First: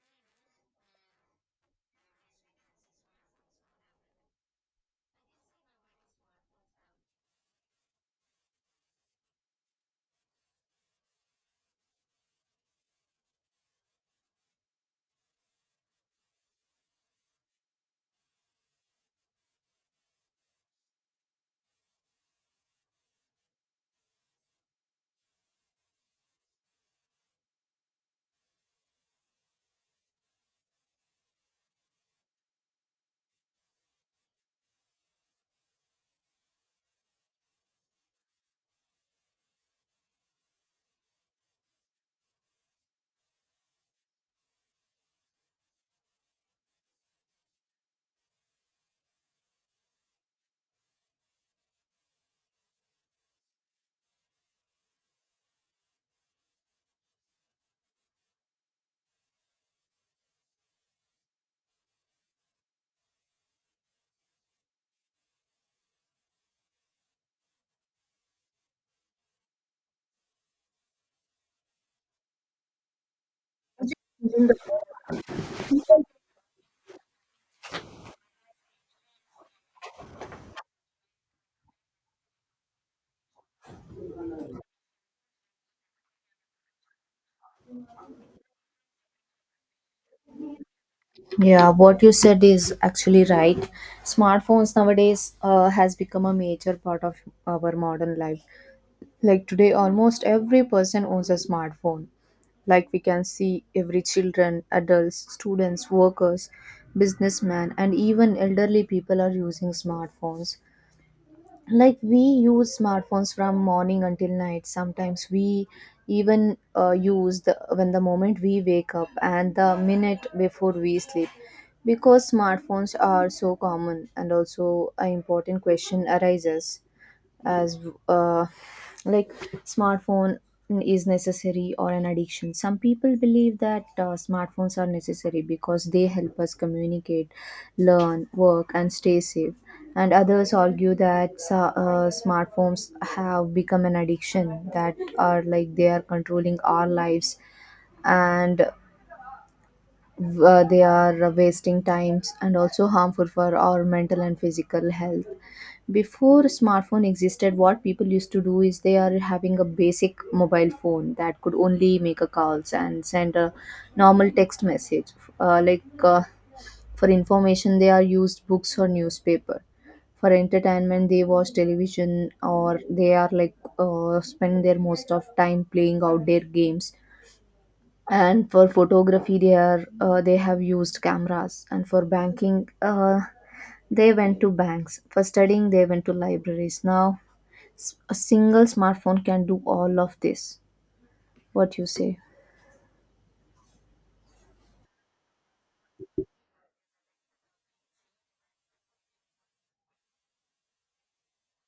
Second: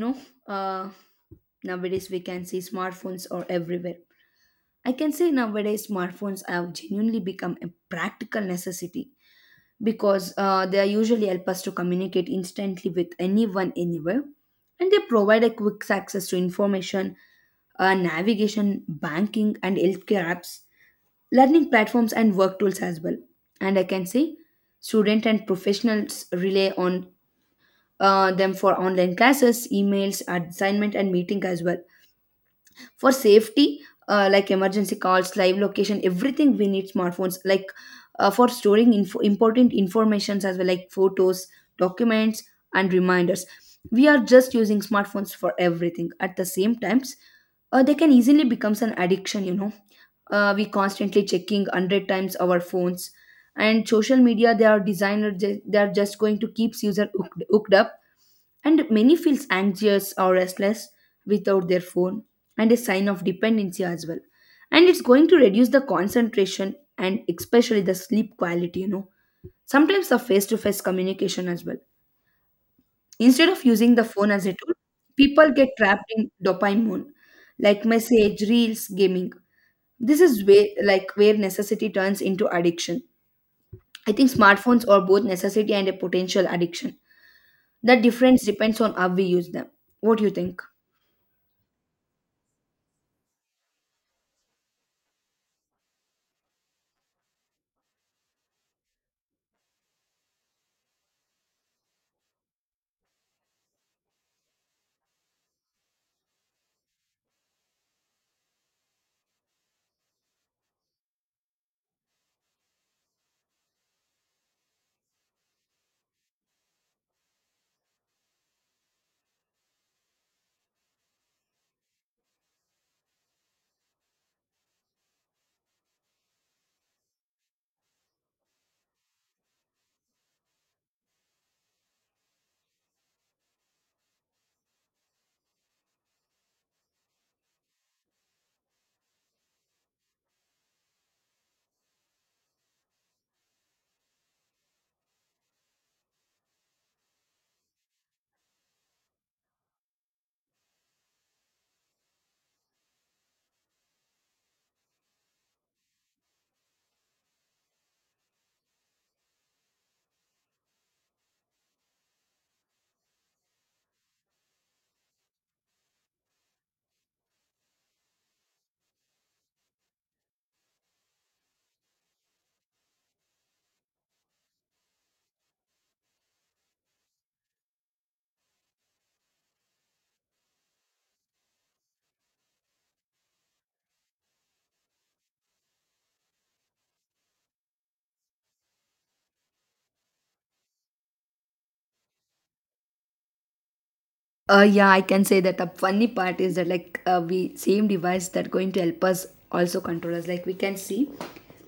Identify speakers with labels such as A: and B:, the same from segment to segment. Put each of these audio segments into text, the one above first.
A: No, uh, nowadays we can see smartphones are everywhere. I can say nowadays smartphones have genuinely become a practical necessity because they are usually help us to communicate instantly with anyone anywhere, and they provide a quick access to information, navigation, banking, and healthcare apps, learning platforms, and work tools as well. And I can say student and professionals rely on them for online classes, emails, assignment, and meeting as well for safety, like emergency calls, live location, everything we need smartphones like for storing info, important informations as well, like photos, documents, and reminders. We are just using smartphones for everything at the same times. Uh, they can easily becomes an addiction. We constantly checking 100 times our phones, and social media, they are designed or ju- they are just going to keep user hooked, hooked up, and many feels anxious or restless without their phone, and a sign of dependency as well. And it's going to reduce the concentration, and especially the sleep quality, sometimes the face to face communication as well. Instead of using the phone as a tool, people get trapped in dopamine, like message, reels, gaming. This is where necessity turns into addiction. I think smartphones are both necessity and a potential addiction. The difference depends on how we use them. What do you think?
B: Yeah, what you said is actually right. Smartphones nowadays has become a major part of our modern life. Like today, almost every person owns a smartphone. Like we can see every children, adults, students, workers, businessmen, and even elderly people are using smartphones, like we use smartphones from morning until night. Sometimes we even use the when the moment we wake up and the minute before we sleep, because smartphones are so common. And also an important question arises as uh, like, smartphone is necessary or an addiction? Some people believe that smartphones are necessary because they help us communicate, learn, work, and stay safe, and others argue that smartphones have become an addiction that are, like, they are controlling our lives, and they are wasting times and also harmful for our mental and physical health. Before smartphone existed, what people used to do is they are having a basic mobile phone that could only make a calls and send a normal text message. Uh, like uh, for information, they are used books or newspaper. For entertainment, they watch television, or they are like spend their most of time playing outdoor games. And for photography, they are they have used cameras. And for banking, they went to banks. For studying, they went to libraries. Now, a single smartphone can do all of this. What you say?
A: Yeah, I can say that the funny part is that like we same device that going to help us also control us. Like we can see,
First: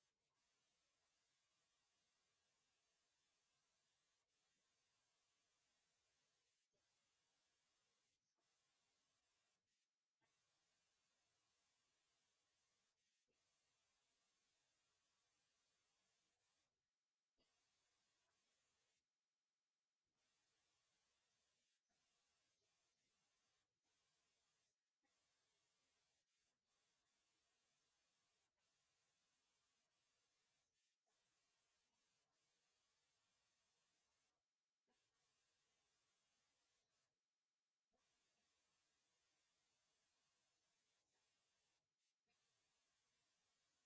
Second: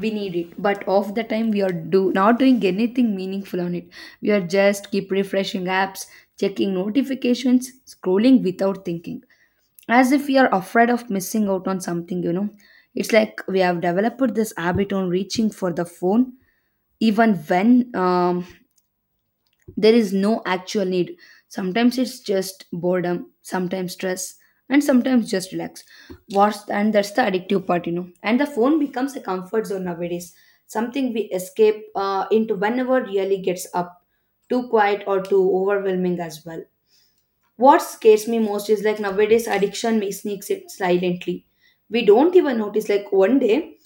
A: we need it, but off the time we are do not doing anything meaningful on it. We are just keep refreshing apps, checking notifications, scrolling without thinking, as if we are afraid of missing out on something. You know, it's like we have developed this habit on reaching for the phone even when there is no actual need. Sometimes it's just boredom, sometimes stress, and sometimes just relax. What's and that's the addictive part, you know. And the phone becomes a comfort zone nowadays, something we escape into whenever really gets up, too quiet or too overwhelming as well. What scares me most is like nowadays addiction may sneaks it silently. We don't even notice. Like one day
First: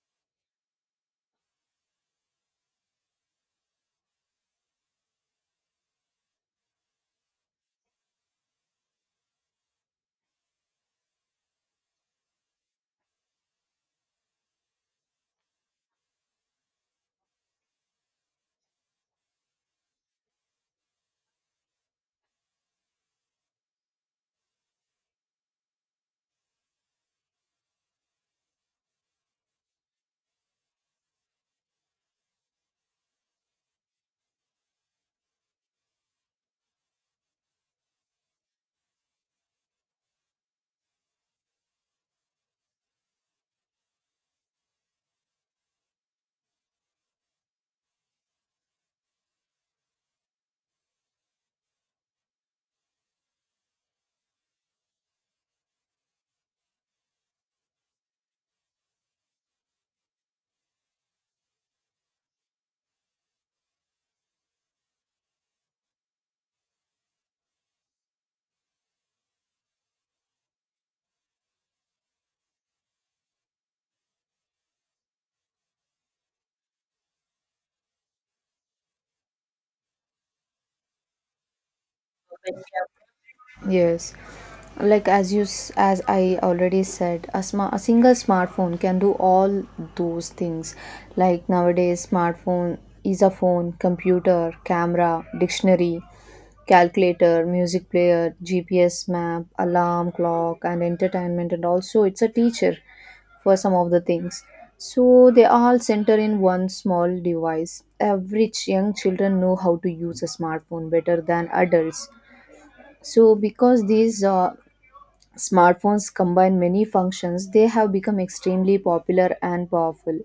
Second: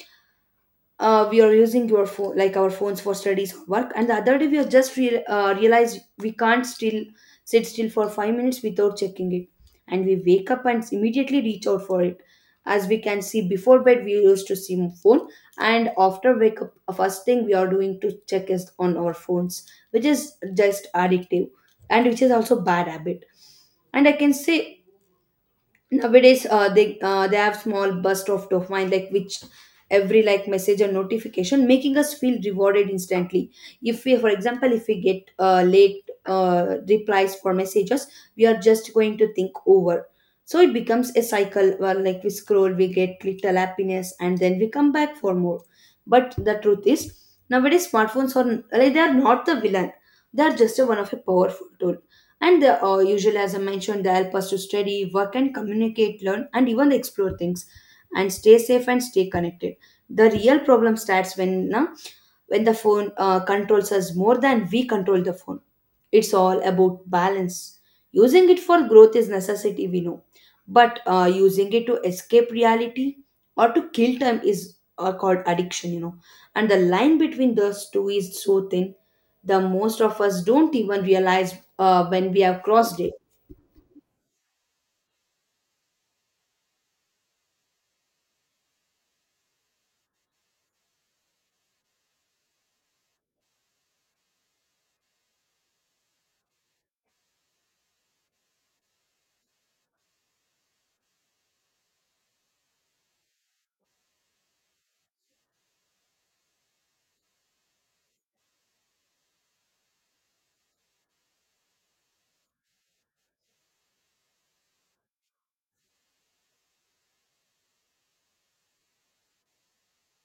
A: we are using your phone like our phones for studies or work, and the other day we have just realized we can't still sit still for 5 minutes without checking it. And we wake up and immediately reach out for it. As we can see, before bed we used to see phone, and after wake up first thing we are doing to check is on our phones, which is just addictive, and which is also bad habit. And I can say nowadays they have small burst of dopamine, like which every like message or notification making us feel rewarded instantly. If we, for example, if we get late replies for messages, we are just going to think over. So it becomes a cycle where like we scroll, we get little happiness, and then we come back for more. But the truth is, nowadays smartphones are, like, they are not the villain. They are just a one of a powerful tool, and the usual, as I mentioned, they help us to study, work, and communicate, learn, and even explore things, and stay safe and stay connected. The real problem starts when, na, when the phone controls us more than we control the phone. It's all about balance. Using it for growth is necessity we know, but using it to escape reality or to kill time is called addiction, and the line between those two is so thin. The most of us don't even realize when we have crossed it.
B: Yes, like as you as I already said, a smart a single smartphone can do all those things. Like nowadays, smartphone is a phone, computer, camera, dictionary, calculator, music player, GPS map, alarm clock, and entertainment, and also it's a teacher for some of the things. So they all center in one small device. Average young children know how to use a smartphone better than adults, so, because these smartphones combine many functions, they have become extremely popular and powerful.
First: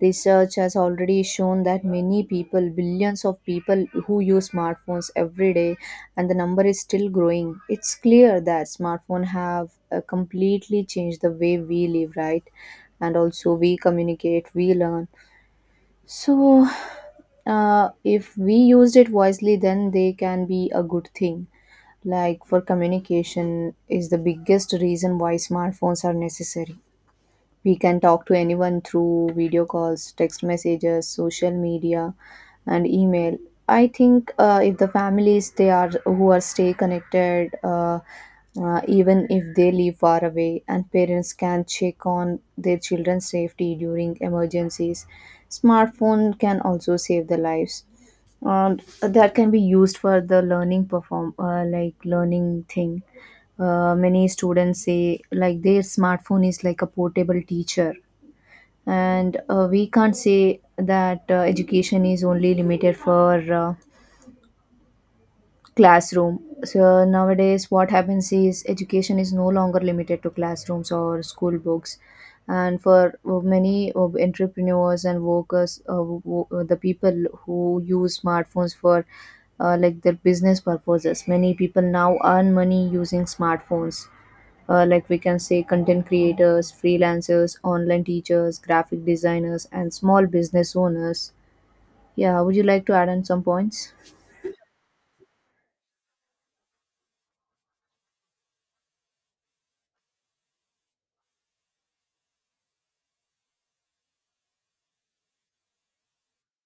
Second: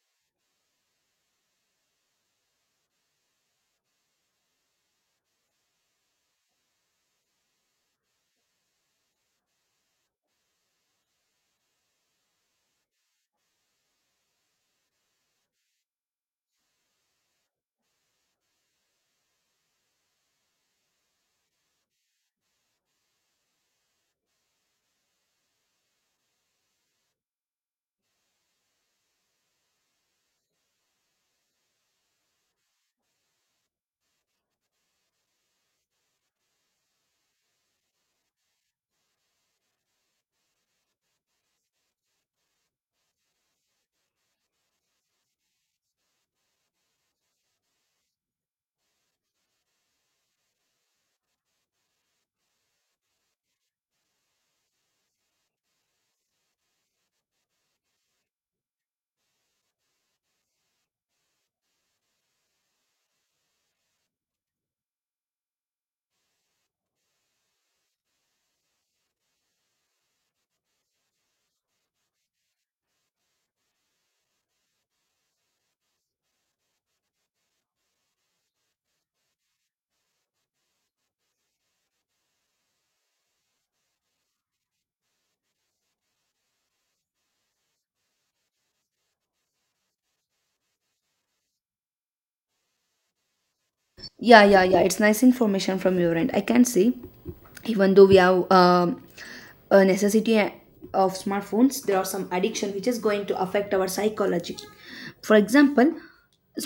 B: Research has already shown that many people, billions of people who use smartphones every day, and the number is still growing. It's clear that smartphones have completely changed the way we live, right? And also we communicate, we learn. So, if we used it wisely, then they can be a good thing. Like, for communication is the biggest reason why smartphones are necessary. We can talk to anyone through video calls, text messages, social media, and email. I think if the families, they are who are stay connected even if they live far away, and parents can check on their children's safety during emergencies. Smartphone can also save their lives, and that can be used for the learning perform, like learning thing. Uh, many students say like their smartphone is like a portable teacher. And we can't say that education is only limited for classroom. So nowadays what happens is education is no longer limited to classrooms or school books. And for many of entrepreneurs and workers, the people who use smartphones for like their business purposes, many people now earn money using smartphones, like we can say content creators, freelancers, online teachers, graphic designers, and small business owners. Yeah, would you like to add on some points?
A: Yeah, yeah, yeah. It's nice information from your end. I can see, even though we have a necessity of smartphones, there are some addiction which is going to affect our psychology. For example,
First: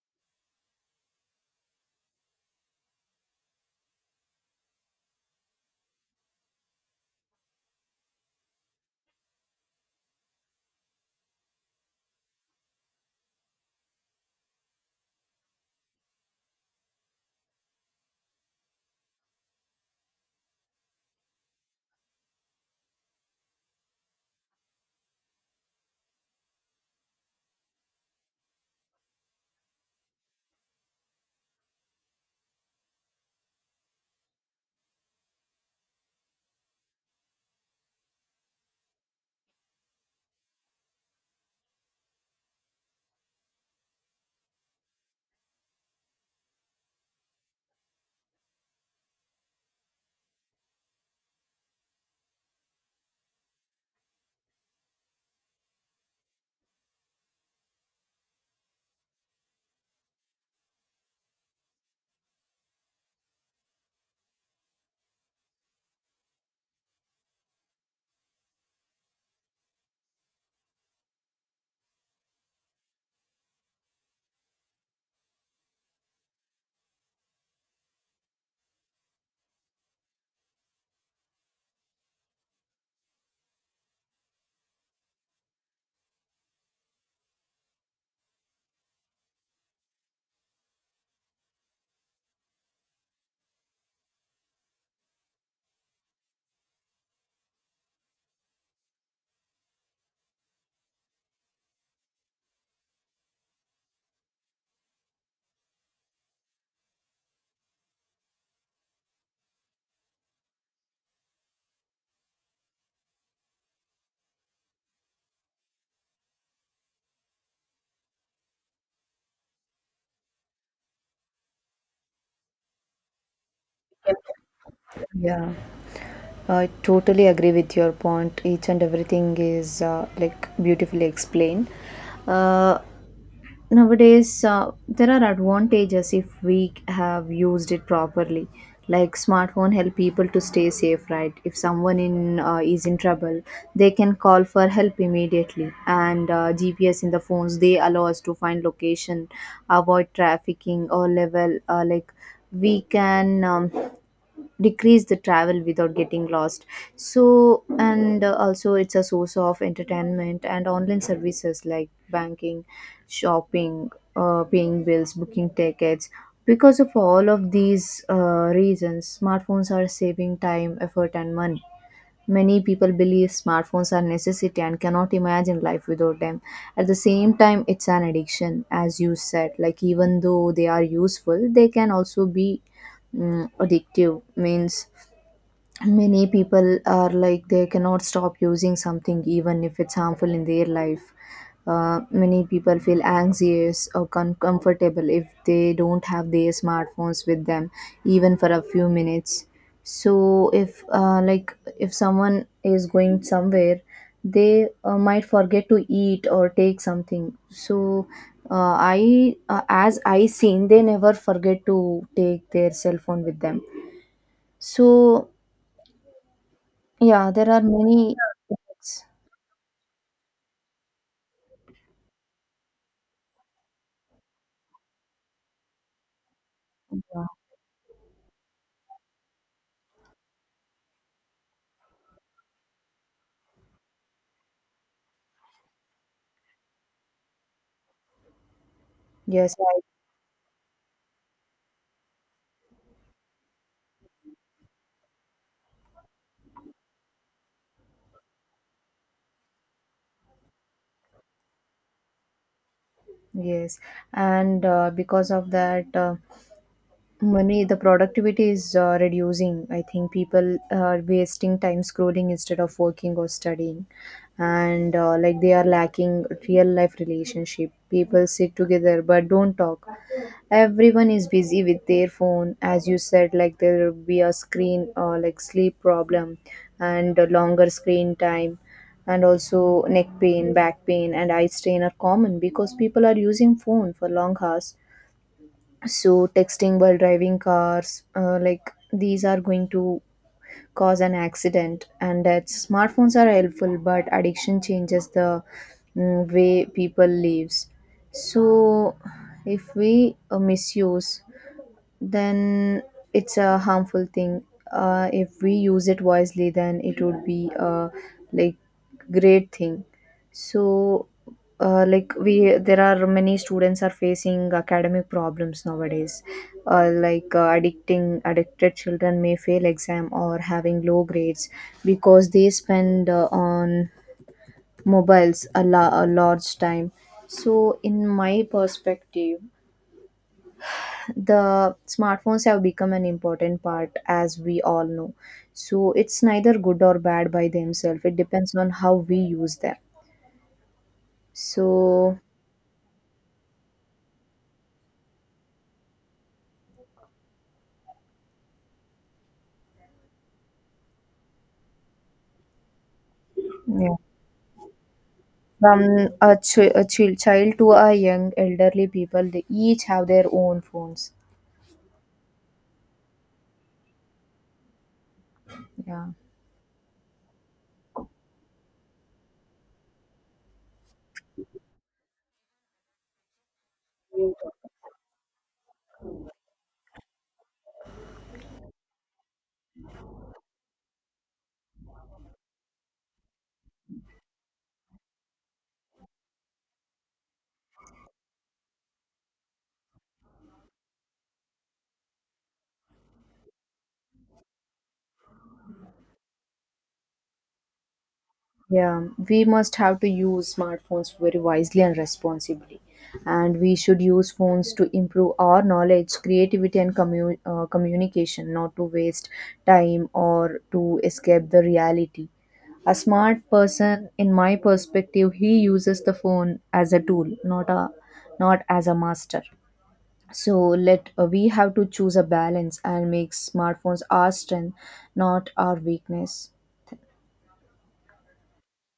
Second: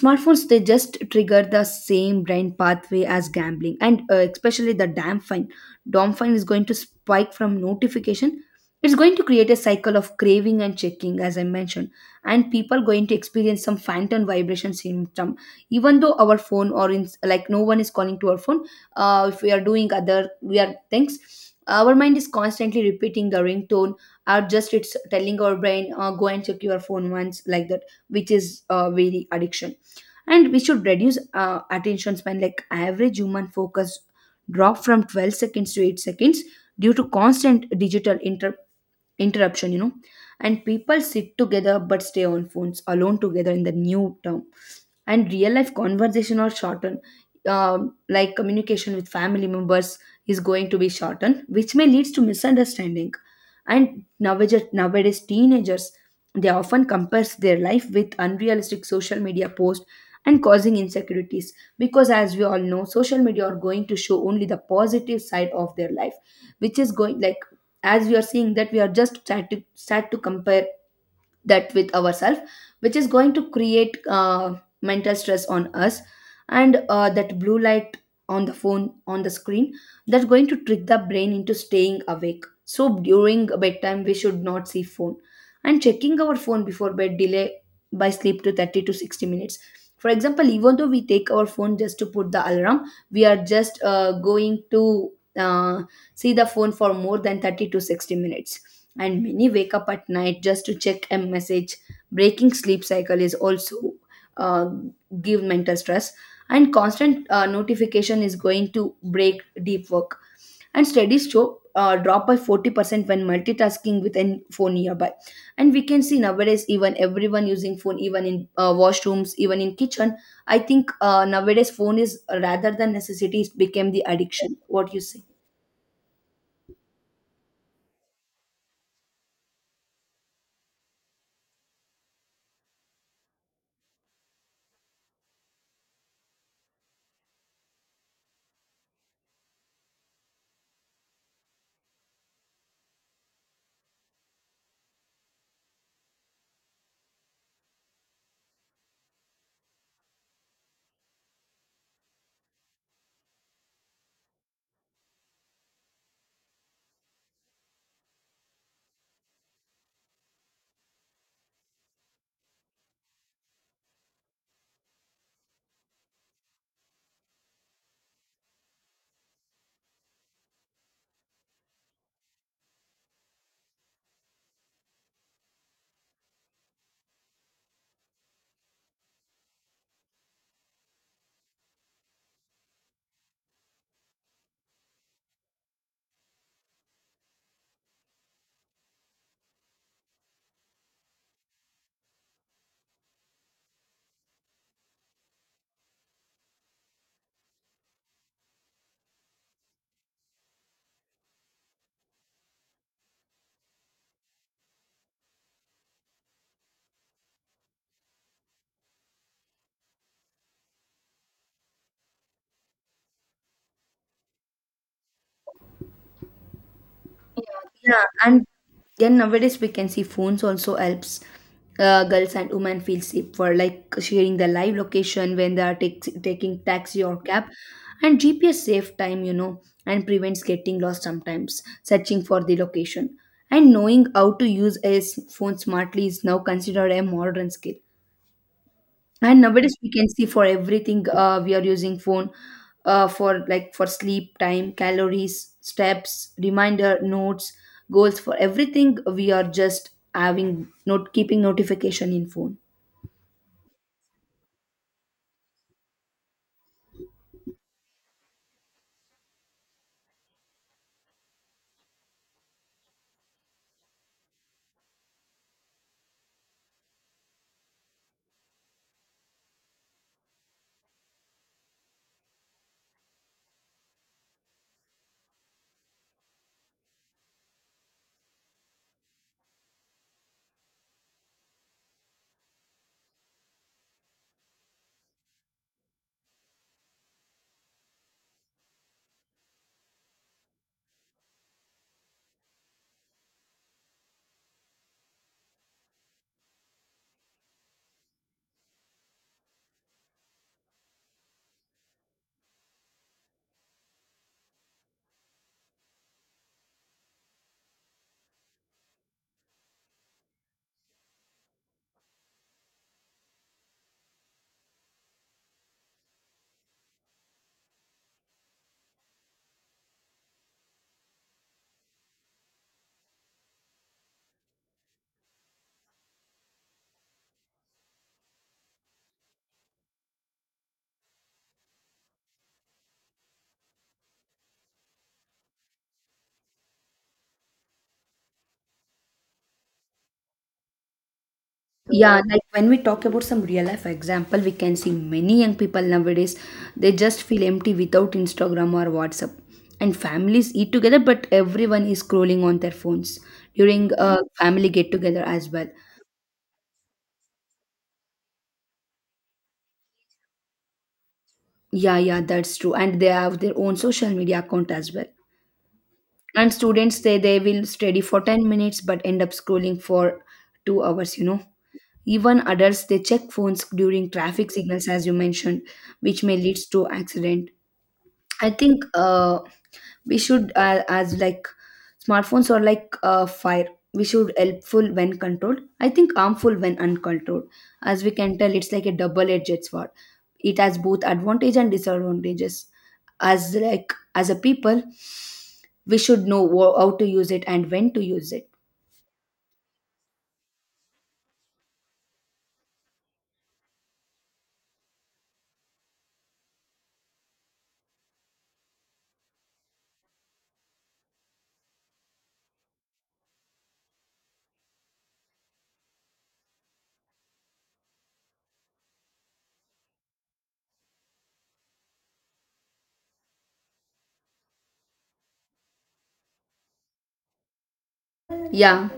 A: smartphones they just trigger the same brain pathway as gambling, and especially the dopamine. Dopamine is going to spike from notification. It's going to create a cycle of craving and checking, as I mentioned, and people going to experience some phantom vibration symptom. Even though our phone or in like no one is calling to our phone, if we are doing other we are things, our mind is constantly repeating the ringtone, or just it's telling our brain, go and check your phone once like that, which is very addiction. And we should reduce attention span, like average human focus drop from 12 seconds to 8 seconds due to constant digital interruption, you know. And people sit together but stay on phones alone together in the new term, and real life conversation are shortened, like communication with family members is going to be shortened, which may leads to misunderstanding. And nowadays teenagers, they often compares their life with unrealistic social media posts and causing insecurities, because as we all know social media are going to show only the positive side of their life, which is going like, as we are seeing that we are just trying to start to compare that with ourselves, which is going to create mental stress on us. And that blue light on the phone, on the screen, that's going to trick the brain into staying awake, so during bedtime we should not see phone. And checking our phone before bed delay by sleep to 30 to 60 minutes. For example, even though we take our phone just to put the alarm, we are just going to uh, see the phone for more than 30 to 60 minutes. And many wake up at night just to check a message. Breaking sleep cycle is also, uh, give mental stress. And constant notification is going to break deep work, and studies show drop by 40% when multitasking with a phone nearby. And we can see nowadays even everyone using phone, even in washrooms, even in kitchen. I think nowadays phone is, rather than necessity, it became the addiction. What you say?
B: Yeah. I totally agree with your point. Each and everything is like beautifully explained. Uh, Nowadays there are advantages if we have used it properly. Like, smartphone help people to stay safe, right? If someone in is in trouble, they can call for help immediately. And gps in the phones, they allow us to find location, avoid trafficking, or level, like, we can decrease the travel without getting lost. So, and also it's a source of entertainment and online services like banking, shopping, paying bills, booking tickets. Because of all of these reasons, smartphones are saving time, effort, and money. Many people believe smartphones are necessity and cannot imagine life without them. At the same time, it's an addiction, as you said. Like, even though they are useful, they can also be addictive. Means many people are like, they cannot stop using something even if it's harmful in their life. Uh, many people feel anxious or uncomfortable if they don't have their smartphones with them even for a few minutes. So if like, if someone is going somewhere, they might forget to eat or take something. So I as I seen, they never forget to take their cell phone with them. So yeah, there are
A: Yeah,
B: many
A: and
B: Yeah. effects.
A: then nowadays we can see phones also helps girls and women feel safe for like sharing the live location when they are taking taxi or
B: Yeah.
A: cab, and GPS save time, you know, and prevents getting lost sometimes searching for the location. And knowing how to use a phone smartly is now considered a modern skill. And
B: Yes,
A: nowadays
B: right.
A: we can see for everything we are using phone, for like for sleep time, calories, steps, reminder, notes, goals, for everything we are just having not keeping notification in phone.
B: Yes. And because of that, money, the productivity is reducing. I think people are wasting time scrolling instead of working or studying. And like, they are lacking real life relationship. People sit together but don't talk. Everyone is busy with their phone. As you said, like, there will be a screen or like sleep problem and a longer screen time. And also neck pain, back pain, and eye strain are common because people are using phone for long hours. So, texting while driving cars, like, these are going to cause an accident. And that smartphones are helpful, but addiction changes the way people lives. So if we misuse, then it's a harmful thing. If we use it wisely, then it would be a, like, great thing. So, like, we, there are many students are facing academic problems nowadays. Addicting addicted children may fail exam or having low grades because they spend on mobiles a large time. So, in my perspective, the smartphones have become an important part, as we all know. So it's neither good or bad by themselves. It depends on how we use them. So
A: Yeah, like when we talk about some real life example, we can see many young people nowadays, they just feel empty without instagram or whatsapp, and families eat together but everyone is scrolling on their phones during
B: yeah,
A: a family get together as well.
B: from a, ch- a chil- child to a young elderly people, they each have their own phones.
A: Yeah, yeah, that's true. And they have their own social media account as well.
B: Yeah.
A: And students say they will study for 10 minutes but end up scrolling for 2 hours, you know. Even adults they check phones during traffic signals as you mentioned, which may leads to accident. I think, we should, as like smartphones are like fire. We should helpful when controlled. I think harmful when uncontrolled. As we can tell, it's like a double-edged sword. It has both advantage and disadvantages. As like as a people, we should know how to use it and when to use it.
B: Yeah, we must have to use smartphones very wisely and responsibly. And we should use phones to improve our knowledge, creativity, and communication, not to waste time or to escape the reality. A smart person, in my perspective, he uses the phone as a tool, not a not as a master. So let we have to choose a balance and make smartphones our strength, not our weakness.
A: Yeah.